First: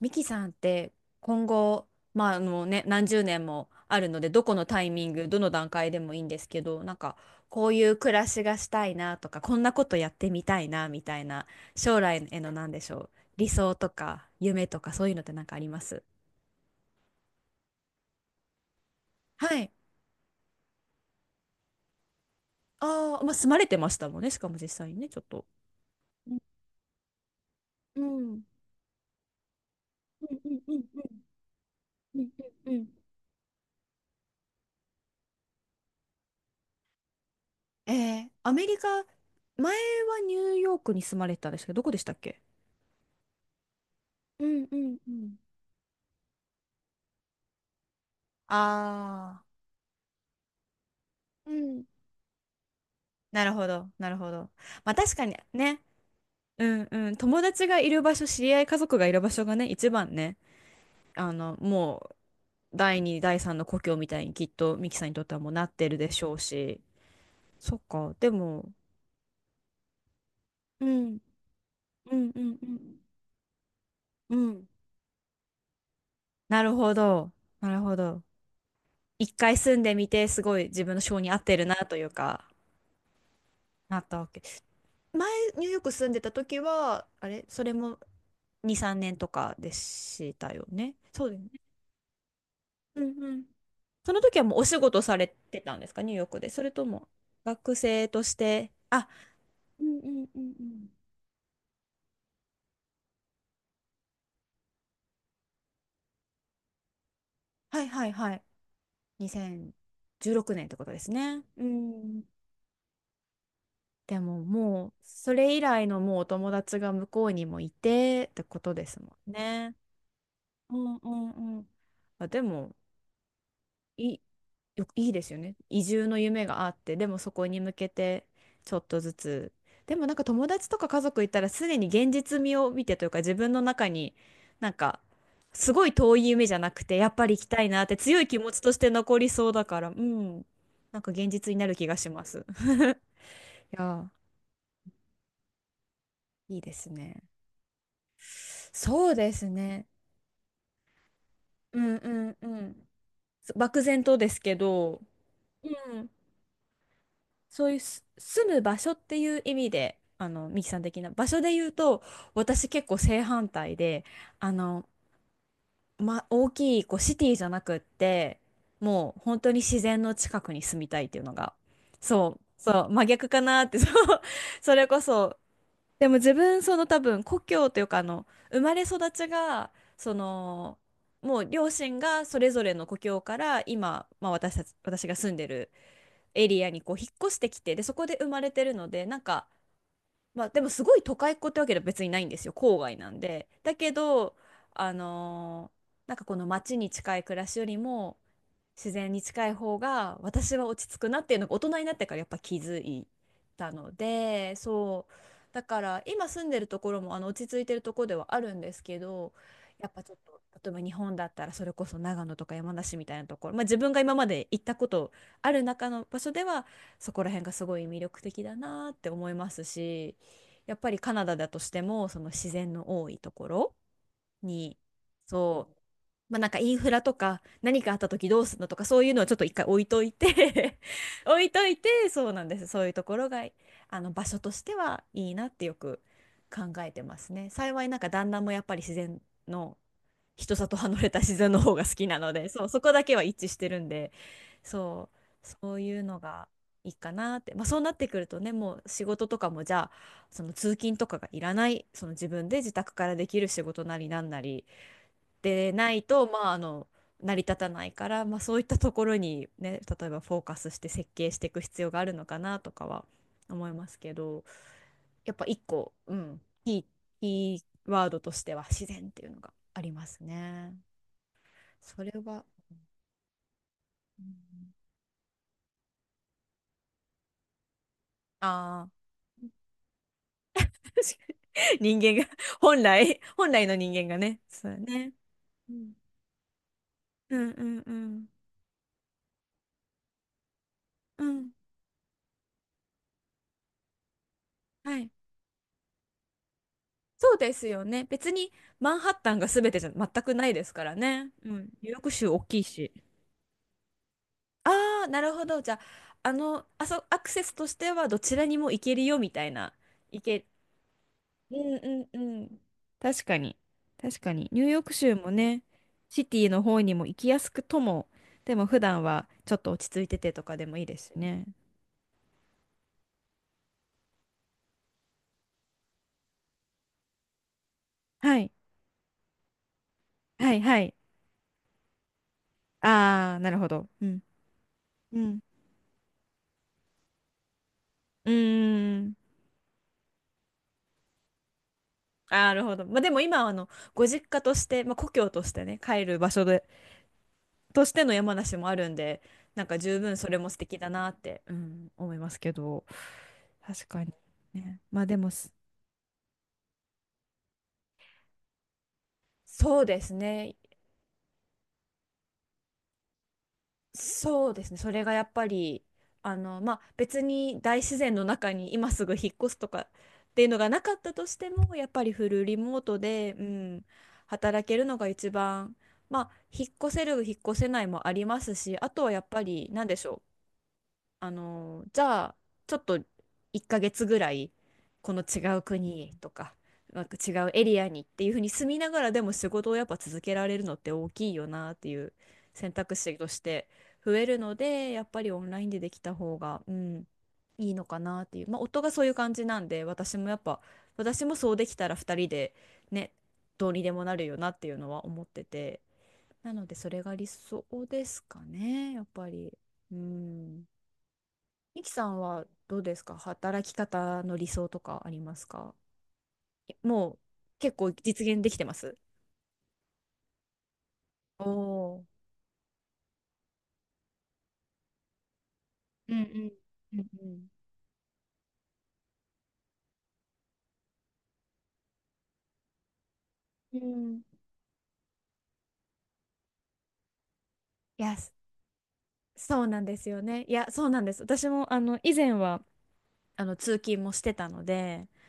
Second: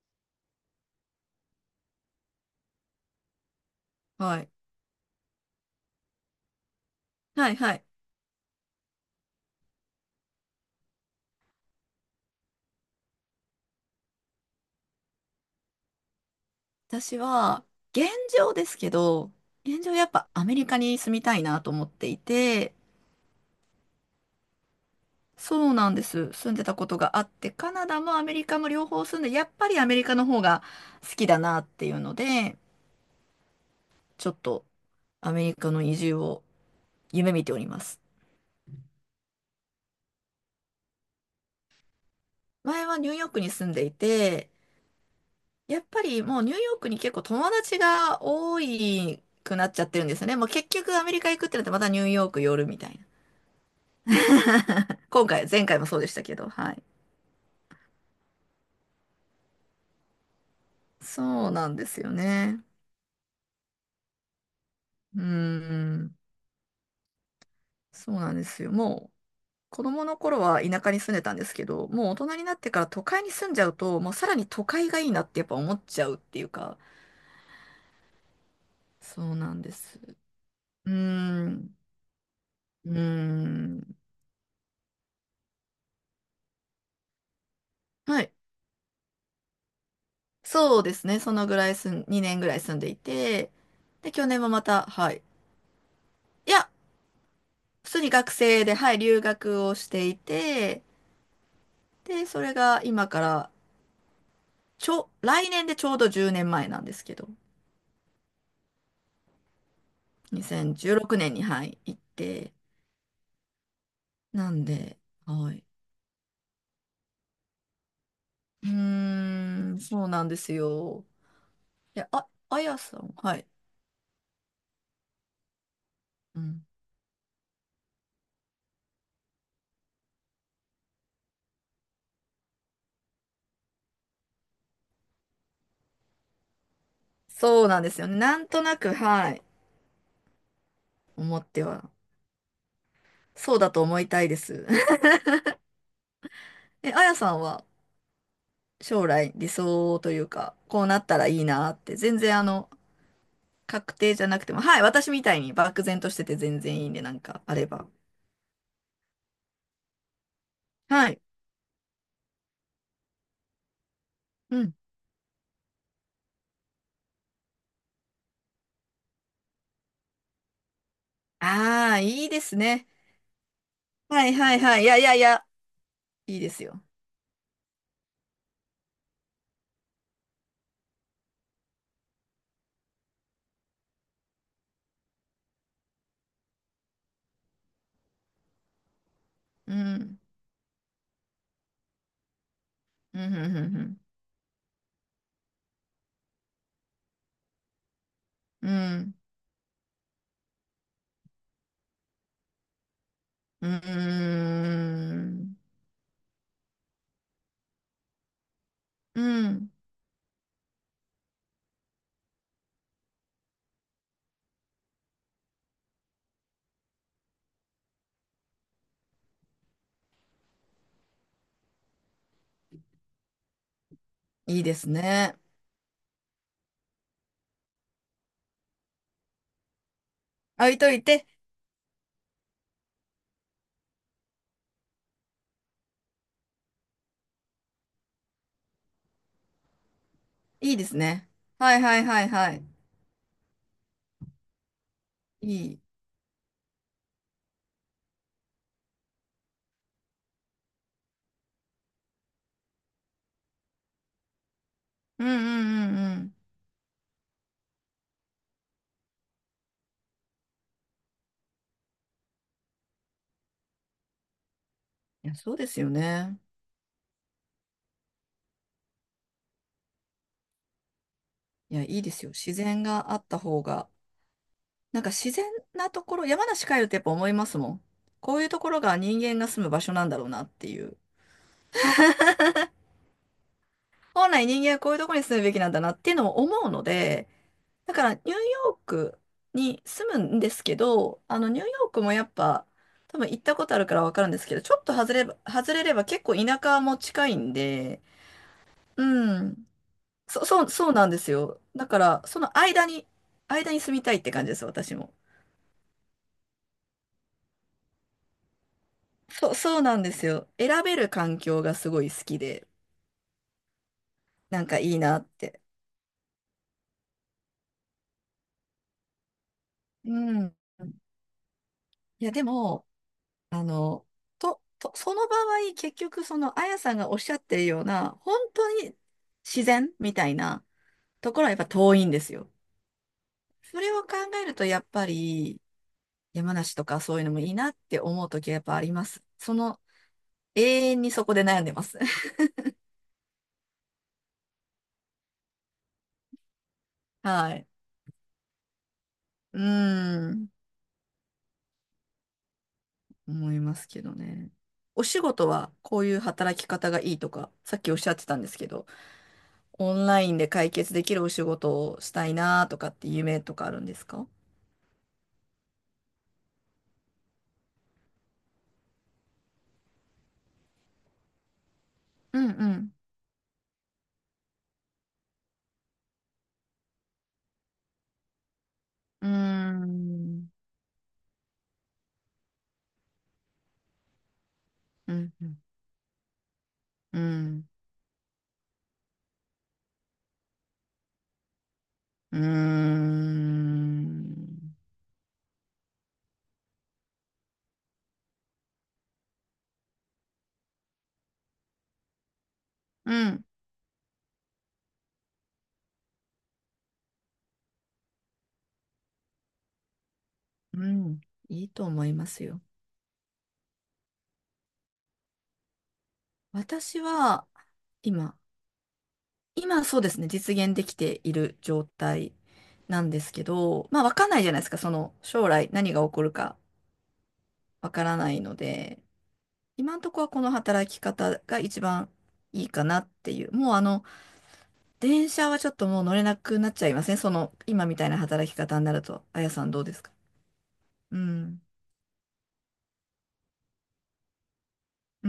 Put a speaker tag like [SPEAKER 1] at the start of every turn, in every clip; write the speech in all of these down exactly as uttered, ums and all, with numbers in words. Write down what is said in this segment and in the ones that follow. [SPEAKER 1] ミキさんって今後、まああのね、何十年もあるので、
[SPEAKER 2] は
[SPEAKER 1] ど
[SPEAKER 2] い。
[SPEAKER 1] このタイミング、どの段階でもいいんですけど、なんか
[SPEAKER 2] はい
[SPEAKER 1] こう
[SPEAKER 2] は
[SPEAKER 1] い
[SPEAKER 2] い。
[SPEAKER 1] う暮らしがしたいなとか、こんなことやってみたいなみたいな、将来への何でしょう、理想とか夢とかそういうのってなんかあります？
[SPEAKER 2] 私は、現状ですけど、
[SPEAKER 1] はい。
[SPEAKER 2] 現状やっぱアメリカに住みたいなと思っていて、
[SPEAKER 1] ああ、まあ住まれてましたもんね、しかも実際にね、ちょっと。
[SPEAKER 2] そうなんです。
[SPEAKER 1] うん。
[SPEAKER 2] 住んでたことがあって、カナ
[SPEAKER 1] う
[SPEAKER 2] ダもアメ
[SPEAKER 1] ん。
[SPEAKER 2] リカも両方住んで、やっぱりアメリカの
[SPEAKER 1] う
[SPEAKER 2] 方
[SPEAKER 1] ん
[SPEAKER 2] が
[SPEAKER 1] うん。
[SPEAKER 2] 好きだなっていうの
[SPEAKER 1] うんうん。
[SPEAKER 2] で、
[SPEAKER 1] うんうん。
[SPEAKER 2] ちょっとアメリカの移住を夢見ておりま
[SPEAKER 1] え
[SPEAKER 2] す。
[SPEAKER 1] ー、アメリカ、前はニューヨークに住まれてたんですけど、どこでしたっけ？
[SPEAKER 2] 前はニューヨークに住んでい
[SPEAKER 1] う
[SPEAKER 2] て、
[SPEAKER 1] んうんうん。
[SPEAKER 2] やっぱりもうニューヨークに結構友達が多い
[SPEAKER 1] あ
[SPEAKER 2] くなっちゃってるんですよね。もう結局アメリカ行くっ
[SPEAKER 1] あ、う
[SPEAKER 2] てなってま
[SPEAKER 1] ん。
[SPEAKER 2] たニューヨーク寄るみたいな。
[SPEAKER 1] なるほど、なるほど。まあ確か
[SPEAKER 2] 今
[SPEAKER 1] に
[SPEAKER 2] 回、前回
[SPEAKER 1] ね、
[SPEAKER 2] もそうでしたけど、は
[SPEAKER 1] う
[SPEAKER 2] い。
[SPEAKER 1] んうん、友達がいる場所、知り合い、家族がいる場所がね、一番ね、あ
[SPEAKER 2] そう
[SPEAKER 1] の、
[SPEAKER 2] なんです
[SPEAKER 1] も
[SPEAKER 2] よ
[SPEAKER 1] う、
[SPEAKER 2] ね。
[SPEAKER 1] 第二、第三の故郷みたいにきっとミキさんに
[SPEAKER 2] う
[SPEAKER 1] と
[SPEAKER 2] ー
[SPEAKER 1] ってはもうなってるで
[SPEAKER 2] ん、
[SPEAKER 1] しょうし、そっ
[SPEAKER 2] そう
[SPEAKER 1] か、で
[SPEAKER 2] なんです
[SPEAKER 1] も、
[SPEAKER 2] よ。もう、子供の頃は田
[SPEAKER 1] う
[SPEAKER 2] 舎に住ん
[SPEAKER 1] ん、
[SPEAKER 2] でたんですけど、もう大
[SPEAKER 1] うん
[SPEAKER 2] 人
[SPEAKER 1] う
[SPEAKER 2] にな
[SPEAKER 1] ん
[SPEAKER 2] っ
[SPEAKER 1] う
[SPEAKER 2] てから
[SPEAKER 1] ん、
[SPEAKER 2] 都会に住んじゃうと、もうさら
[SPEAKER 1] う
[SPEAKER 2] に都
[SPEAKER 1] ん、
[SPEAKER 2] 会がいいなってやっぱ思っちゃうっていう
[SPEAKER 1] なる
[SPEAKER 2] か、
[SPEAKER 1] ほど、なるほど。
[SPEAKER 2] そ
[SPEAKER 1] 一
[SPEAKER 2] うな
[SPEAKER 1] 回
[SPEAKER 2] んで
[SPEAKER 1] 住んで
[SPEAKER 2] す。
[SPEAKER 1] みて、すごい自
[SPEAKER 2] う
[SPEAKER 1] 分の性に合っ
[SPEAKER 2] ー
[SPEAKER 1] てる
[SPEAKER 2] ん、
[SPEAKER 1] なというか、
[SPEAKER 2] うーん。
[SPEAKER 1] なったわけ。前、ニューヨーク住んでた時は、あれ、それも
[SPEAKER 2] はい。
[SPEAKER 1] に、さんねんとかでしたよ
[SPEAKER 2] そうで
[SPEAKER 1] ね。
[SPEAKER 2] すね。
[SPEAKER 1] そう
[SPEAKER 2] そ
[SPEAKER 1] です
[SPEAKER 2] の
[SPEAKER 1] ね。
[SPEAKER 2] ぐらい住ん、にねんぐらい住んでい
[SPEAKER 1] うんうん。
[SPEAKER 2] て、で、
[SPEAKER 1] その
[SPEAKER 2] 去
[SPEAKER 1] 時
[SPEAKER 2] 年
[SPEAKER 1] は
[SPEAKER 2] も
[SPEAKER 1] もう
[SPEAKER 2] ま
[SPEAKER 1] お仕
[SPEAKER 2] た、
[SPEAKER 1] 事
[SPEAKER 2] は
[SPEAKER 1] さ
[SPEAKER 2] い。
[SPEAKER 1] れてたんですか、ニューヨークで。
[SPEAKER 2] い
[SPEAKER 1] そ
[SPEAKER 2] や、
[SPEAKER 1] れとも学
[SPEAKER 2] 普通
[SPEAKER 1] 生
[SPEAKER 2] に
[SPEAKER 1] と
[SPEAKER 2] 学
[SPEAKER 1] し
[SPEAKER 2] 生
[SPEAKER 1] て、
[SPEAKER 2] で、はい、
[SPEAKER 1] あ、
[SPEAKER 2] 留学を
[SPEAKER 1] う
[SPEAKER 2] し
[SPEAKER 1] んうん
[SPEAKER 2] てい
[SPEAKER 1] うんう
[SPEAKER 2] て、
[SPEAKER 1] ん。
[SPEAKER 2] で、それが今から、ちょ、来年でちょうどじゅうねんまえなんですけど、
[SPEAKER 1] はいはいはい。にせんじゅうろくねんってこと
[SPEAKER 2] 2016
[SPEAKER 1] です
[SPEAKER 2] 年に、
[SPEAKER 1] ね。う
[SPEAKER 2] はい、行っ
[SPEAKER 1] ん。
[SPEAKER 2] て、
[SPEAKER 1] でも
[SPEAKER 2] なん
[SPEAKER 1] もう、
[SPEAKER 2] で、
[SPEAKER 1] そ
[SPEAKER 2] は
[SPEAKER 1] れ以
[SPEAKER 2] い。
[SPEAKER 1] 来のもうお友達が向こうにもいてってこ
[SPEAKER 2] う
[SPEAKER 1] とですもん
[SPEAKER 2] ー
[SPEAKER 1] ね。
[SPEAKER 2] ん、そうなんです
[SPEAKER 1] うん
[SPEAKER 2] よ。
[SPEAKER 1] うんうん。
[SPEAKER 2] いや、
[SPEAKER 1] あ、
[SPEAKER 2] あ、
[SPEAKER 1] で
[SPEAKER 2] あ
[SPEAKER 1] も、
[SPEAKER 2] やさん、はい。
[SPEAKER 1] いい、よいいですよね。移住の
[SPEAKER 2] う
[SPEAKER 1] 夢が
[SPEAKER 2] ん。
[SPEAKER 1] あって、でもそこに向けてちょっとずつ。でもなんか友達とか家族いたらすでに現実味を見てというか自分の中になんかすごい遠い夢じゃなくてやっぱり行きた
[SPEAKER 2] そ
[SPEAKER 1] い
[SPEAKER 2] うな
[SPEAKER 1] な
[SPEAKER 2] ん
[SPEAKER 1] っ
[SPEAKER 2] で
[SPEAKER 1] て
[SPEAKER 2] すよね。
[SPEAKER 1] 強い
[SPEAKER 2] な
[SPEAKER 1] 気
[SPEAKER 2] ん
[SPEAKER 1] 持ち
[SPEAKER 2] と
[SPEAKER 1] とし
[SPEAKER 2] な
[SPEAKER 1] て
[SPEAKER 2] く、
[SPEAKER 1] 残り
[SPEAKER 2] はい、
[SPEAKER 1] そうだから、うん。なんか現
[SPEAKER 2] 思っ
[SPEAKER 1] 実に
[SPEAKER 2] て
[SPEAKER 1] なる気
[SPEAKER 2] は、
[SPEAKER 1] がします。
[SPEAKER 2] そうだ
[SPEAKER 1] い
[SPEAKER 2] と思い
[SPEAKER 1] や
[SPEAKER 2] たいです。
[SPEAKER 1] ー、いいです
[SPEAKER 2] え、あや
[SPEAKER 1] ね。
[SPEAKER 2] さんは、将
[SPEAKER 1] そうで
[SPEAKER 2] 来、
[SPEAKER 1] す
[SPEAKER 2] 理想
[SPEAKER 1] ね。
[SPEAKER 2] というか、こうなったらいいなっ
[SPEAKER 1] うん
[SPEAKER 2] て、
[SPEAKER 1] う
[SPEAKER 2] 全
[SPEAKER 1] ん
[SPEAKER 2] 然、あ
[SPEAKER 1] う
[SPEAKER 2] の、
[SPEAKER 1] ん。漠
[SPEAKER 2] 確
[SPEAKER 1] 然
[SPEAKER 2] 定
[SPEAKER 1] と
[SPEAKER 2] じゃ
[SPEAKER 1] です
[SPEAKER 2] なくて
[SPEAKER 1] け
[SPEAKER 2] も、はい、
[SPEAKER 1] ど、
[SPEAKER 2] 私みたいに
[SPEAKER 1] う
[SPEAKER 2] 漠然と
[SPEAKER 1] ん。
[SPEAKER 2] してて全然いいんで、なんか、あれ
[SPEAKER 1] そういう
[SPEAKER 2] ば。
[SPEAKER 1] す住む場所っていう意味で、あの、ミキさん的
[SPEAKER 2] は
[SPEAKER 1] な
[SPEAKER 2] い。
[SPEAKER 1] 場所で言うと、私結構正反対で、あ
[SPEAKER 2] うん。
[SPEAKER 1] の、ま、大きいこうシティじゃなくって、もう本当に自然の近くに住みたいっていうのが、
[SPEAKER 2] ああ、いい
[SPEAKER 1] そう、
[SPEAKER 2] です
[SPEAKER 1] そ
[SPEAKER 2] ね。
[SPEAKER 1] う、真逆かなって、そう、
[SPEAKER 2] はいはい
[SPEAKER 1] そ
[SPEAKER 2] はい。い
[SPEAKER 1] れ
[SPEAKER 2] や
[SPEAKER 1] こ
[SPEAKER 2] いやい
[SPEAKER 1] そ、
[SPEAKER 2] や、
[SPEAKER 1] でも自
[SPEAKER 2] いいで
[SPEAKER 1] 分、
[SPEAKER 2] す
[SPEAKER 1] そ
[SPEAKER 2] よ。
[SPEAKER 1] の多分、故郷というか、あの、生まれ育ちが、その、もう両親がそれぞれの故郷から今、まあ、私たち、私が住んでるエリアにこう引っ越してきて、でそこで生まれてるので、なんか、
[SPEAKER 2] うん。
[SPEAKER 1] まあ、でもすごい都会っ子ってわけでは別にないんですよ、郊外な
[SPEAKER 2] う
[SPEAKER 1] ん
[SPEAKER 2] ん、う
[SPEAKER 1] で。だけ
[SPEAKER 2] ん、
[SPEAKER 1] どあのーなんかこの街に近い暮らしよりも
[SPEAKER 2] うん、
[SPEAKER 1] 自
[SPEAKER 2] う
[SPEAKER 1] 然
[SPEAKER 2] ん。
[SPEAKER 1] に近い方が私は落ち着くなっていうのが大人になってからやっぱ気づい
[SPEAKER 2] う
[SPEAKER 1] た
[SPEAKER 2] ん、
[SPEAKER 1] ので、そ
[SPEAKER 2] う
[SPEAKER 1] う。
[SPEAKER 2] ん、
[SPEAKER 1] だから今住んでるところもあの落ち着いてるところではあるんですけ
[SPEAKER 2] う
[SPEAKER 1] ど、
[SPEAKER 2] ん。
[SPEAKER 1] やっぱちょっと例えば日本だったらそれこそ長野とか山梨みたいなところ、まあ、自分が今まで行ったことある中の場所ではそこら辺がすごい魅力的だなって思いますし、やっぱりカナダだとしてもその自然の多いところ
[SPEAKER 2] いいで
[SPEAKER 1] に、
[SPEAKER 2] すね。
[SPEAKER 1] そう、まあなんかインフラとか何かあった時どうするのとかそういうのをちょっと一回置いとい
[SPEAKER 2] 置い
[SPEAKER 1] て、
[SPEAKER 2] とい て、
[SPEAKER 1] 置いといて、そうなんです。そういうところが、あの場所としてはいいなってよく考えてますね。幸いなんか旦那もやっぱり自然の人
[SPEAKER 2] い
[SPEAKER 1] 里
[SPEAKER 2] いです
[SPEAKER 1] 離れた
[SPEAKER 2] ね。
[SPEAKER 1] 自然の方
[SPEAKER 2] はい
[SPEAKER 1] が好
[SPEAKER 2] はい
[SPEAKER 1] きな
[SPEAKER 2] はい
[SPEAKER 1] ので、
[SPEAKER 2] は
[SPEAKER 1] そ
[SPEAKER 2] い。
[SPEAKER 1] う、そこだけは一致してるんで、そう、
[SPEAKER 2] い
[SPEAKER 1] そう
[SPEAKER 2] い。
[SPEAKER 1] いうのがいいかなって。まあそうなってくるとね、もう仕事とかもじゃあ、その通勤とかがいらない、その自分で自宅からできる仕事なりなんなり
[SPEAKER 2] うん、う
[SPEAKER 1] でな
[SPEAKER 2] ん、う
[SPEAKER 1] い
[SPEAKER 2] ん、う
[SPEAKER 1] と、
[SPEAKER 2] ん。
[SPEAKER 1] まああの、成り立たないから、まあそういったところにね、例えばフォーカスして設計していく必要があるのかなとかは思いますけど、
[SPEAKER 2] い
[SPEAKER 1] や
[SPEAKER 2] や、
[SPEAKER 1] っぱ
[SPEAKER 2] そう
[SPEAKER 1] 一
[SPEAKER 2] ですよ
[SPEAKER 1] 個、う
[SPEAKER 2] ね。
[SPEAKER 1] ん、キー、キーワードとしては自然っていうのがありますね。
[SPEAKER 2] いや、いい
[SPEAKER 1] そ
[SPEAKER 2] で
[SPEAKER 1] れ
[SPEAKER 2] すよ。
[SPEAKER 1] は、
[SPEAKER 2] 自然があった方が。
[SPEAKER 1] うん。
[SPEAKER 2] なんか自然なところ、山梨帰るとやっぱ思いますもん。こういうとこ
[SPEAKER 1] あ
[SPEAKER 2] ろ
[SPEAKER 1] あ、
[SPEAKER 2] が人間が住む場所なんだろうなって
[SPEAKER 1] 確か
[SPEAKER 2] いう。
[SPEAKER 1] に。人間が、本来、本来の人間が
[SPEAKER 2] 本
[SPEAKER 1] ね。
[SPEAKER 2] 来人
[SPEAKER 1] そう
[SPEAKER 2] 間
[SPEAKER 1] だ
[SPEAKER 2] はこういうと
[SPEAKER 1] ね。
[SPEAKER 2] ころに住むべきな
[SPEAKER 1] う
[SPEAKER 2] んだな
[SPEAKER 1] ん
[SPEAKER 2] っていうのを思うので、
[SPEAKER 1] うんうんう
[SPEAKER 2] だからニュ
[SPEAKER 1] ん。
[SPEAKER 2] ーヨークに住むんですけど、
[SPEAKER 1] う
[SPEAKER 2] あの
[SPEAKER 1] ん。
[SPEAKER 2] ニューヨークもやっぱ多分行ったことあるからわかるんですけど、ちょっと
[SPEAKER 1] はい。
[SPEAKER 2] 外れば、外れれば結構田舎も近
[SPEAKER 1] そ
[SPEAKER 2] い
[SPEAKER 1] うで
[SPEAKER 2] ん
[SPEAKER 1] すよ
[SPEAKER 2] で、
[SPEAKER 1] ね。別にマン
[SPEAKER 2] う
[SPEAKER 1] ハッタンが
[SPEAKER 2] ん。
[SPEAKER 1] 全てじゃ全く
[SPEAKER 2] そ、
[SPEAKER 1] ない
[SPEAKER 2] そ
[SPEAKER 1] で
[SPEAKER 2] う、
[SPEAKER 1] すか
[SPEAKER 2] そう
[SPEAKER 1] ら
[SPEAKER 2] なんです
[SPEAKER 1] ね。う
[SPEAKER 2] よ。
[SPEAKER 1] ん。
[SPEAKER 2] だ
[SPEAKER 1] ニュー
[SPEAKER 2] か
[SPEAKER 1] ヨーク
[SPEAKER 2] ら
[SPEAKER 1] 州
[SPEAKER 2] そ
[SPEAKER 1] 大
[SPEAKER 2] の
[SPEAKER 1] きい
[SPEAKER 2] 間
[SPEAKER 1] し。
[SPEAKER 2] に、間に住みたいって感じです、私
[SPEAKER 1] ああ、
[SPEAKER 2] も。
[SPEAKER 1] なるほど。じゃあ、あの、あそ、アクセスとしてはどちらにも行けるよみた
[SPEAKER 2] そ
[SPEAKER 1] い
[SPEAKER 2] う、
[SPEAKER 1] な、
[SPEAKER 2] そうなんで
[SPEAKER 1] 行
[SPEAKER 2] す
[SPEAKER 1] け、
[SPEAKER 2] よ。選べる環
[SPEAKER 1] う
[SPEAKER 2] 境が
[SPEAKER 1] ん
[SPEAKER 2] すごい
[SPEAKER 1] うん
[SPEAKER 2] 好き
[SPEAKER 1] うん。
[SPEAKER 2] で、
[SPEAKER 1] 確かに。確かに。ニ
[SPEAKER 2] な
[SPEAKER 1] ュ
[SPEAKER 2] ん
[SPEAKER 1] ー
[SPEAKER 2] か
[SPEAKER 1] ヨー
[SPEAKER 2] い
[SPEAKER 1] ク
[SPEAKER 2] い
[SPEAKER 1] 州
[SPEAKER 2] なっ
[SPEAKER 1] も
[SPEAKER 2] て。
[SPEAKER 1] ね、シティの方にも行きやすくとも、でも普段はちょっと落ち着い
[SPEAKER 2] う
[SPEAKER 1] ててと
[SPEAKER 2] ん。
[SPEAKER 1] かでもいいですしね。
[SPEAKER 2] いや、でも、あの、と、と、その場合、結局、その、あやさんがおっしゃってるような、
[SPEAKER 1] は
[SPEAKER 2] 本
[SPEAKER 1] い。
[SPEAKER 2] 当に自然みたい
[SPEAKER 1] はい
[SPEAKER 2] な
[SPEAKER 1] はい。
[SPEAKER 2] ところはやっぱ遠いんですよ。
[SPEAKER 1] ああ、なるほ
[SPEAKER 2] そ
[SPEAKER 1] ど。
[SPEAKER 2] れを
[SPEAKER 1] う
[SPEAKER 2] 考
[SPEAKER 1] ん。
[SPEAKER 2] えると、やっぱ
[SPEAKER 1] うん。
[SPEAKER 2] り、山梨とかそういうのもいいなって思う
[SPEAKER 1] う
[SPEAKER 2] ときはやっぱあり
[SPEAKER 1] ー
[SPEAKER 2] ま
[SPEAKER 1] ん。
[SPEAKER 2] す。その、永遠にそこで悩んでます。
[SPEAKER 1] あ ー、なるほど。まあでも今はあの、ご実家として、まあ故郷としてね、帰る場所で、
[SPEAKER 2] はい。
[SPEAKER 1] としての山梨もあるんで、
[SPEAKER 2] うー
[SPEAKER 1] なんか十分それ
[SPEAKER 2] ん、
[SPEAKER 1] も素敵だなって、うん、思いますけど。
[SPEAKER 2] 思いま
[SPEAKER 1] 確
[SPEAKER 2] すけ
[SPEAKER 1] かに。
[SPEAKER 2] どね。
[SPEAKER 1] ね。ま
[SPEAKER 2] お
[SPEAKER 1] あで
[SPEAKER 2] 仕
[SPEAKER 1] も
[SPEAKER 2] 事
[SPEAKER 1] す、
[SPEAKER 2] はこういう働き方がいいとか、さっきおっしゃってたんですけど、
[SPEAKER 1] そう
[SPEAKER 2] オ
[SPEAKER 1] で
[SPEAKER 2] ン
[SPEAKER 1] す
[SPEAKER 2] ラインで
[SPEAKER 1] ね。
[SPEAKER 2] 解決できるお仕事をしたいなとかって夢とかあるんですか？
[SPEAKER 1] そうですね。それがやっぱり、あの、まあ、別に大自然の中に今すぐ引っ越すとかっていうのがなかったとしても、やっぱりフ
[SPEAKER 2] う
[SPEAKER 1] ル
[SPEAKER 2] んう
[SPEAKER 1] リモー
[SPEAKER 2] ん。
[SPEAKER 1] トで、うん、働けるのが一番、まあ、引っ越せる、引っ越せないもありますし、あとはやっ
[SPEAKER 2] うー
[SPEAKER 1] ぱり、なんでしょう。
[SPEAKER 2] ん、
[SPEAKER 1] あのじゃあちょっといっかげつぐらいこ
[SPEAKER 2] う
[SPEAKER 1] の
[SPEAKER 2] ん、
[SPEAKER 1] 違う国とか、なんか
[SPEAKER 2] う
[SPEAKER 1] 違うエ
[SPEAKER 2] ん、
[SPEAKER 1] リアにっていうふうに住みながらでも仕事をやっぱ続けられるのって大きいよなっていう
[SPEAKER 2] うー
[SPEAKER 1] 選択
[SPEAKER 2] ん、
[SPEAKER 1] 肢として増えるので、やっぱりオンラインでできた方が、うん、いいのかなっていう、まあ、夫がそういう感じなんで、私もやっぱ私もそうできたらふたりでね、
[SPEAKER 2] うん、
[SPEAKER 1] どうにでもなるよなっていうのは思ってて、なのでそれが理想ですかね、やっぱり。うん。
[SPEAKER 2] うんいい
[SPEAKER 1] ミ
[SPEAKER 2] と
[SPEAKER 1] キさ
[SPEAKER 2] 思い
[SPEAKER 1] ん
[SPEAKER 2] ます
[SPEAKER 1] は
[SPEAKER 2] よ。
[SPEAKER 1] どうですか？働き方の理想とかありますか？
[SPEAKER 2] 私
[SPEAKER 1] もう
[SPEAKER 2] は、
[SPEAKER 1] 結構実
[SPEAKER 2] 今、
[SPEAKER 1] 現できてます？
[SPEAKER 2] 今そうですね、実現できてい
[SPEAKER 1] お
[SPEAKER 2] る状
[SPEAKER 1] ー。
[SPEAKER 2] 態なんですけど、まあ、わかんないじゃないですか、その、将来何が起
[SPEAKER 1] うん
[SPEAKER 2] こるか
[SPEAKER 1] うんうん
[SPEAKER 2] わからないので、今のところはこの働き方が一番いいかなっていう。もう
[SPEAKER 1] う
[SPEAKER 2] あ
[SPEAKER 1] ん、
[SPEAKER 2] の、
[SPEAKER 1] うん。
[SPEAKER 2] 電車はちょっともう乗れなくなっちゃいますね、その、今み
[SPEAKER 1] い
[SPEAKER 2] たい
[SPEAKER 1] や、
[SPEAKER 2] な
[SPEAKER 1] そ
[SPEAKER 2] 働き方になると。あや
[SPEAKER 1] そ
[SPEAKER 2] さ
[SPEAKER 1] う
[SPEAKER 2] ん
[SPEAKER 1] な
[SPEAKER 2] ど
[SPEAKER 1] ん
[SPEAKER 2] うで
[SPEAKER 1] で
[SPEAKER 2] す
[SPEAKER 1] す
[SPEAKER 2] か？
[SPEAKER 1] よね。いや、そうなんで
[SPEAKER 2] う
[SPEAKER 1] す。私
[SPEAKER 2] ん。
[SPEAKER 1] もあの以前はあの通勤もしてたので、
[SPEAKER 2] う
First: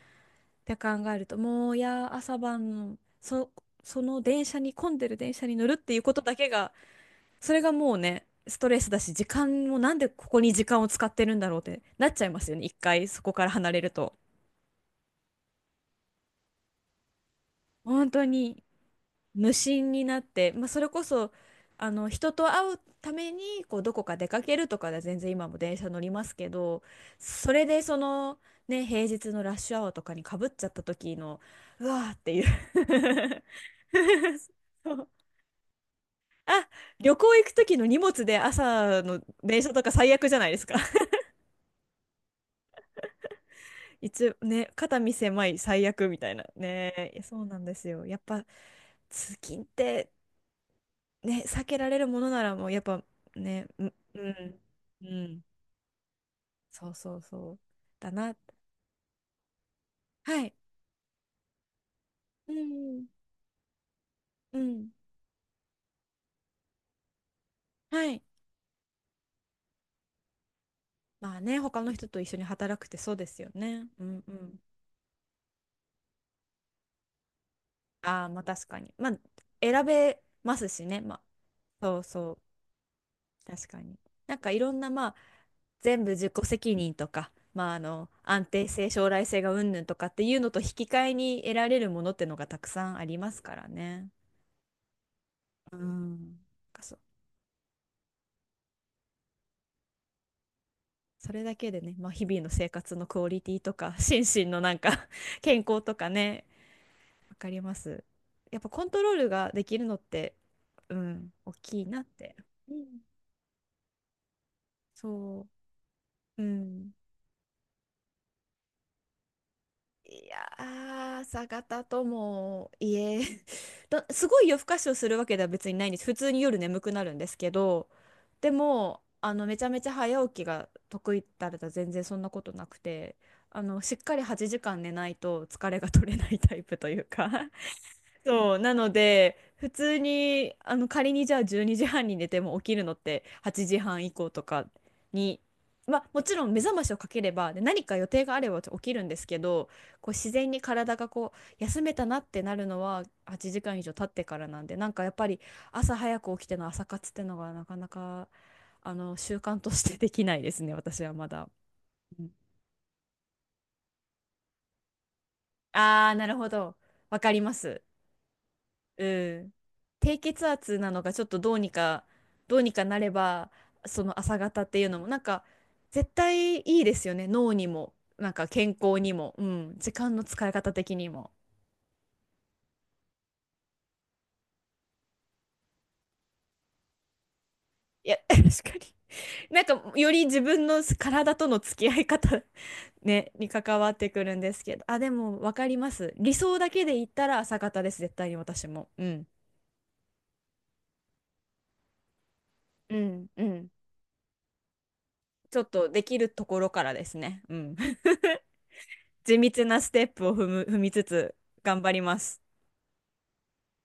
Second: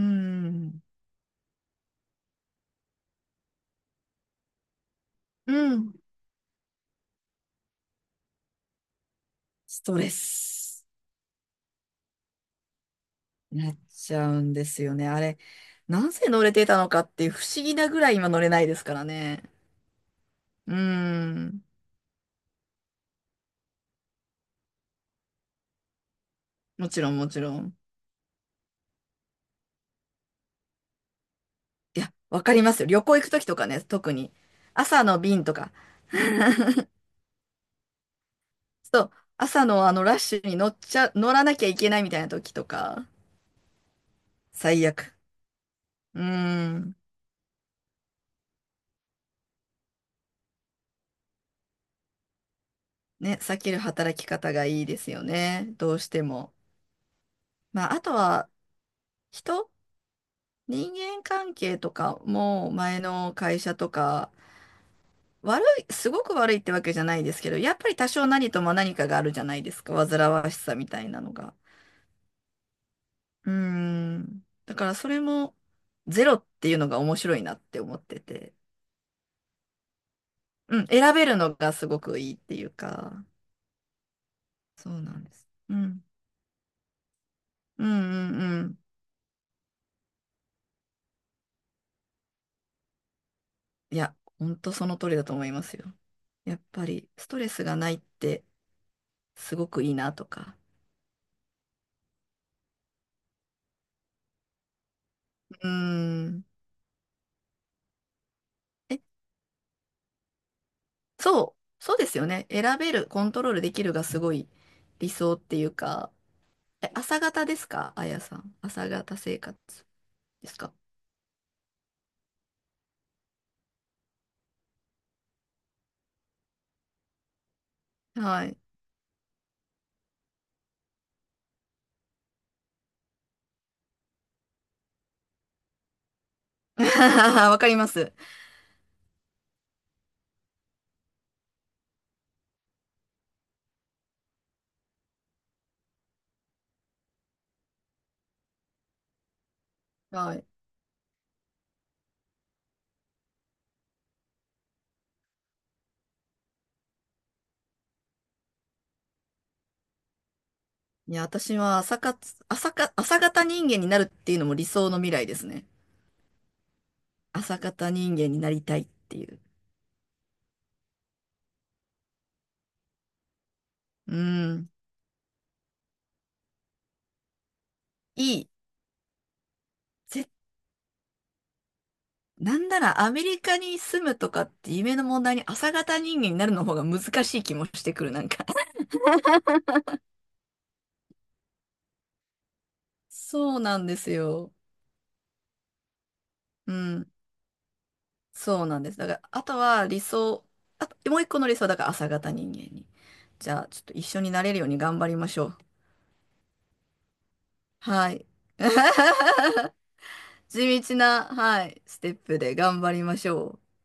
[SPEAKER 1] って
[SPEAKER 2] ん。
[SPEAKER 1] 考えると、もういや、朝晩のそ、その電車に、混んでる電車
[SPEAKER 2] う
[SPEAKER 1] に乗るっ
[SPEAKER 2] ん。
[SPEAKER 1] ていうことだけが、それがもうね、ストレスだし、時間も
[SPEAKER 2] ス
[SPEAKER 1] な
[SPEAKER 2] ト
[SPEAKER 1] んで
[SPEAKER 2] レ
[SPEAKER 1] ここに時間
[SPEAKER 2] ス
[SPEAKER 1] を使ってるんだろうってなっちゃいますよね。一回そこから
[SPEAKER 2] にな
[SPEAKER 1] 離
[SPEAKER 2] っ
[SPEAKER 1] れると。
[SPEAKER 2] ちゃうんですよね。あれ、なぜ乗れてたのかっていう不思議なぐ
[SPEAKER 1] 本
[SPEAKER 2] らい
[SPEAKER 1] 当
[SPEAKER 2] 今乗れな
[SPEAKER 1] に
[SPEAKER 2] いですからね。
[SPEAKER 1] 無心になって、まあ、
[SPEAKER 2] う
[SPEAKER 1] それこそ
[SPEAKER 2] ん。
[SPEAKER 1] あの人と会うためにこうどこか出かけるとかで全然今も電車乗りますけど、
[SPEAKER 2] もちろんもち
[SPEAKER 1] そ
[SPEAKER 2] ろ
[SPEAKER 1] れ
[SPEAKER 2] ん。
[SPEAKER 1] でその、ね、平日のラッシュアワーとかにかぶっちゃった時のうわ
[SPEAKER 2] い
[SPEAKER 1] ー
[SPEAKER 2] や、
[SPEAKER 1] ってい
[SPEAKER 2] わ
[SPEAKER 1] う。
[SPEAKER 2] かりますよ。旅行行くときとかね、特に。
[SPEAKER 1] そ
[SPEAKER 2] 朝
[SPEAKER 1] う。
[SPEAKER 2] の便とか。
[SPEAKER 1] あ、 旅行行く時の荷物で
[SPEAKER 2] そ
[SPEAKER 1] 朝
[SPEAKER 2] う。
[SPEAKER 1] の電
[SPEAKER 2] 朝
[SPEAKER 1] 車と
[SPEAKER 2] の
[SPEAKER 1] か
[SPEAKER 2] あの
[SPEAKER 1] 最
[SPEAKER 2] ラッ
[SPEAKER 1] 悪じ
[SPEAKER 2] シ
[SPEAKER 1] ゃ
[SPEAKER 2] ュ
[SPEAKER 1] ない
[SPEAKER 2] に
[SPEAKER 1] です
[SPEAKER 2] 乗
[SPEAKER 1] か。
[SPEAKER 2] っちゃ、乗らなきゃいけないみたいな時とか。
[SPEAKER 1] 一応ね、
[SPEAKER 2] 最
[SPEAKER 1] 肩身
[SPEAKER 2] 悪。
[SPEAKER 1] 狭い、最悪み
[SPEAKER 2] うー
[SPEAKER 1] たいな
[SPEAKER 2] ん。
[SPEAKER 1] ね。いやそうなんですよ、やっぱ通勤ってね、避けられるものならもうやっぱ
[SPEAKER 2] ね、避
[SPEAKER 1] ね、
[SPEAKER 2] ける
[SPEAKER 1] うん、
[SPEAKER 2] 働
[SPEAKER 1] う
[SPEAKER 2] き方
[SPEAKER 1] ん、
[SPEAKER 2] がいいで
[SPEAKER 1] う
[SPEAKER 2] すよ
[SPEAKER 1] ん、
[SPEAKER 2] ね。どうしても。
[SPEAKER 1] そうそうそう、
[SPEAKER 2] まあ、あ
[SPEAKER 1] だ
[SPEAKER 2] と
[SPEAKER 1] な。
[SPEAKER 2] は人
[SPEAKER 1] はい。
[SPEAKER 2] 人間関係とか
[SPEAKER 1] う
[SPEAKER 2] も前
[SPEAKER 1] ん、
[SPEAKER 2] の会社とか
[SPEAKER 1] うん、
[SPEAKER 2] 悪い、すごく悪いってわけじゃないですけど、やっぱり
[SPEAKER 1] は
[SPEAKER 2] 多
[SPEAKER 1] い。
[SPEAKER 2] 少何とも何かがあるじゃないですか。煩わしさみたいなの
[SPEAKER 1] まあ
[SPEAKER 2] が。
[SPEAKER 1] ね、他の人と一緒に働くってそうですよ
[SPEAKER 2] うー
[SPEAKER 1] ね。うんう
[SPEAKER 2] ん。
[SPEAKER 1] ん。
[SPEAKER 2] だからそれもゼロっていうのが面白いなって思って
[SPEAKER 1] ああ、まあ
[SPEAKER 2] て。
[SPEAKER 1] 確かに。まあ、選べます
[SPEAKER 2] う
[SPEAKER 1] し
[SPEAKER 2] ん。
[SPEAKER 1] ね。
[SPEAKER 2] 選
[SPEAKER 1] まあ、
[SPEAKER 2] べるのがす
[SPEAKER 1] そ
[SPEAKER 2] ご
[SPEAKER 1] う
[SPEAKER 2] く
[SPEAKER 1] そ
[SPEAKER 2] いいっ
[SPEAKER 1] う、
[SPEAKER 2] ていうか。
[SPEAKER 1] 確かに。なんかいろんな、
[SPEAKER 2] そう
[SPEAKER 1] ま
[SPEAKER 2] な
[SPEAKER 1] あ、
[SPEAKER 2] んです。う
[SPEAKER 1] 全
[SPEAKER 2] ん。
[SPEAKER 1] 部自己責任とか、まあ、あ
[SPEAKER 2] うんう
[SPEAKER 1] の、
[SPEAKER 2] ん
[SPEAKER 1] 安
[SPEAKER 2] う
[SPEAKER 1] 定
[SPEAKER 2] ん。
[SPEAKER 1] 性、将来性が云々とかっていうのと引き換えに得られるものってのがたくさんありますから
[SPEAKER 2] い
[SPEAKER 1] ね。
[SPEAKER 2] や、ほんとその通りだと思います
[SPEAKER 1] う
[SPEAKER 2] よ。
[SPEAKER 1] ん。なん
[SPEAKER 2] やっ
[SPEAKER 1] か
[SPEAKER 2] ぱ
[SPEAKER 1] そ
[SPEAKER 2] りストレスがないってすごくいいなとか。
[SPEAKER 1] それだけでね、まあ、日々の生活のクオリティとか、心身のなんか、 健
[SPEAKER 2] うー
[SPEAKER 1] 康とかね、
[SPEAKER 2] ん。
[SPEAKER 1] わかります。やっぱコントロールができるのって、うん、大
[SPEAKER 2] そ
[SPEAKER 1] き
[SPEAKER 2] う、
[SPEAKER 1] い
[SPEAKER 2] そう
[SPEAKER 1] なっ
[SPEAKER 2] ですよ
[SPEAKER 1] て。
[SPEAKER 2] ね。
[SPEAKER 1] う
[SPEAKER 2] 選べ
[SPEAKER 1] ん。
[SPEAKER 2] る、コントロールできるがすごい理想っ
[SPEAKER 1] そ
[SPEAKER 2] ていうか、
[SPEAKER 1] う、う
[SPEAKER 2] え、
[SPEAKER 1] ん。
[SPEAKER 2] 朝方ですかあやさん？朝方生活
[SPEAKER 1] いや
[SPEAKER 2] ですか？
[SPEAKER 1] ー、朝方ともいえ だ、すごい夜更かしをするわけでは別にないんです。普通に夜眠くなるんですけど、
[SPEAKER 2] は
[SPEAKER 1] で
[SPEAKER 2] い。
[SPEAKER 1] も、あの、めちゃめちゃ早起きが得意だったら全然そんなことなくて、あの、しっかりはちじかん寝ないと疲れが取れないタイプ というか、
[SPEAKER 2] わかります。
[SPEAKER 1] そう。なので、普通に、あの、仮にじゃあじゅうにじはんにじはんに寝ても起きるのってはちじはん以降とかに、まあ、もちろん目覚ましをかければ、で、何か予定があれば起きるんですけど、こう自
[SPEAKER 2] はい。
[SPEAKER 1] 然に体がこう、休めたなってなるのははちじかん以上経ってからなんで、なんかやっぱり朝早く起きての朝活ってのがなかなか、あの、習慣としてできないですね、私は
[SPEAKER 2] いや、
[SPEAKER 1] まだ。
[SPEAKER 2] 私は朝
[SPEAKER 1] うん。
[SPEAKER 2] 活、朝か、朝方人間になるっていうのも理想の未来ですね。
[SPEAKER 1] あー、なるほど。わかりま
[SPEAKER 2] 朝
[SPEAKER 1] す。
[SPEAKER 2] 方人間になりたいっ
[SPEAKER 1] う
[SPEAKER 2] ていう。
[SPEAKER 1] ん。低血圧なのがちょっとどうにかどうにかなれば、そ
[SPEAKER 2] う
[SPEAKER 1] の朝方っ
[SPEAKER 2] ん。
[SPEAKER 1] ていうのもなんか絶対いいですよね、脳にもなん
[SPEAKER 2] い
[SPEAKER 1] か
[SPEAKER 2] い。
[SPEAKER 1] 健康にも、うん、時間の
[SPEAKER 2] ぜ、
[SPEAKER 1] 使い方的にも。
[SPEAKER 2] なんならアメリカに住むとかって夢の問題に朝方人間になるの方が難しい気もしてく
[SPEAKER 1] い
[SPEAKER 2] る、
[SPEAKER 1] や、
[SPEAKER 2] な んか。
[SPEAKER 1] 確 かに、なんかより自分の体との付き合い方、ね、に
[SPEAKER 2] そうな
[SPEAKER 1] 関
[SPEAKER 2] ん
[SPEAKER 1] わっ
[SPEAKER 2] で
[SPEAKER 1] て
[SPEAKER 2] す
[SPEAKER 1] くるんで
[SPEAKER 2] よ。
[SPEAKER 1] すけど、あでも分かります、理想だ
[SPEAKER 2] う
[SPEAKER 1] けで言っ
[SPEAKER 2] ん。
[SPEAKER 1] たら朝方です、絶対に
[SPEAKER 2] そう
[SPEAKER 1] 私
[SPEAKER 2] なん
[SPEAKER 1] も、
[SPEAKER 2] です。
[SPEAKER 1] う
[SPEAKER 2] だから、
[SPEAKER 1] ん、
[SPEAKER 2] あとは理想、あと、もう一個の理想はだから朝型人間に。
[SPEAKER 1] うんう
[SPEAKER 2] じゃあ、
[SPEAKER 1] ん。
[SPEAKER 2] ちょっと一緒になれるように頑張りましょ
[SPEAKER 1] ち
[SPEAKER 2] う。
[SPEAKER 1] ょっとできるところからですね、うん。
[SPEAKER 2] はい。
[SPEAKER 1] 地道 なステップを踏む踏
[SPEAKER 2] 地
[SPEAKER 1] み
[SPEAKER 2] 道
[SPEAKER 1] つ
[SPEAKER 2] な、
[SPEAKER 1] つ、
[SPEAKER 2] は
[SPEAKER 1] 頑
[SPEAKER 2] い、
[SPEAKER 1] 張
[SPEAKER 2] ス
[SPEAKER 1] り
[SPEAKER 2] テ
[SPEAKER 1] ま
[SPEAKER 2] ップ
[SPEAKER 1] す。
[SPEAKER 2] で頑張りましょう。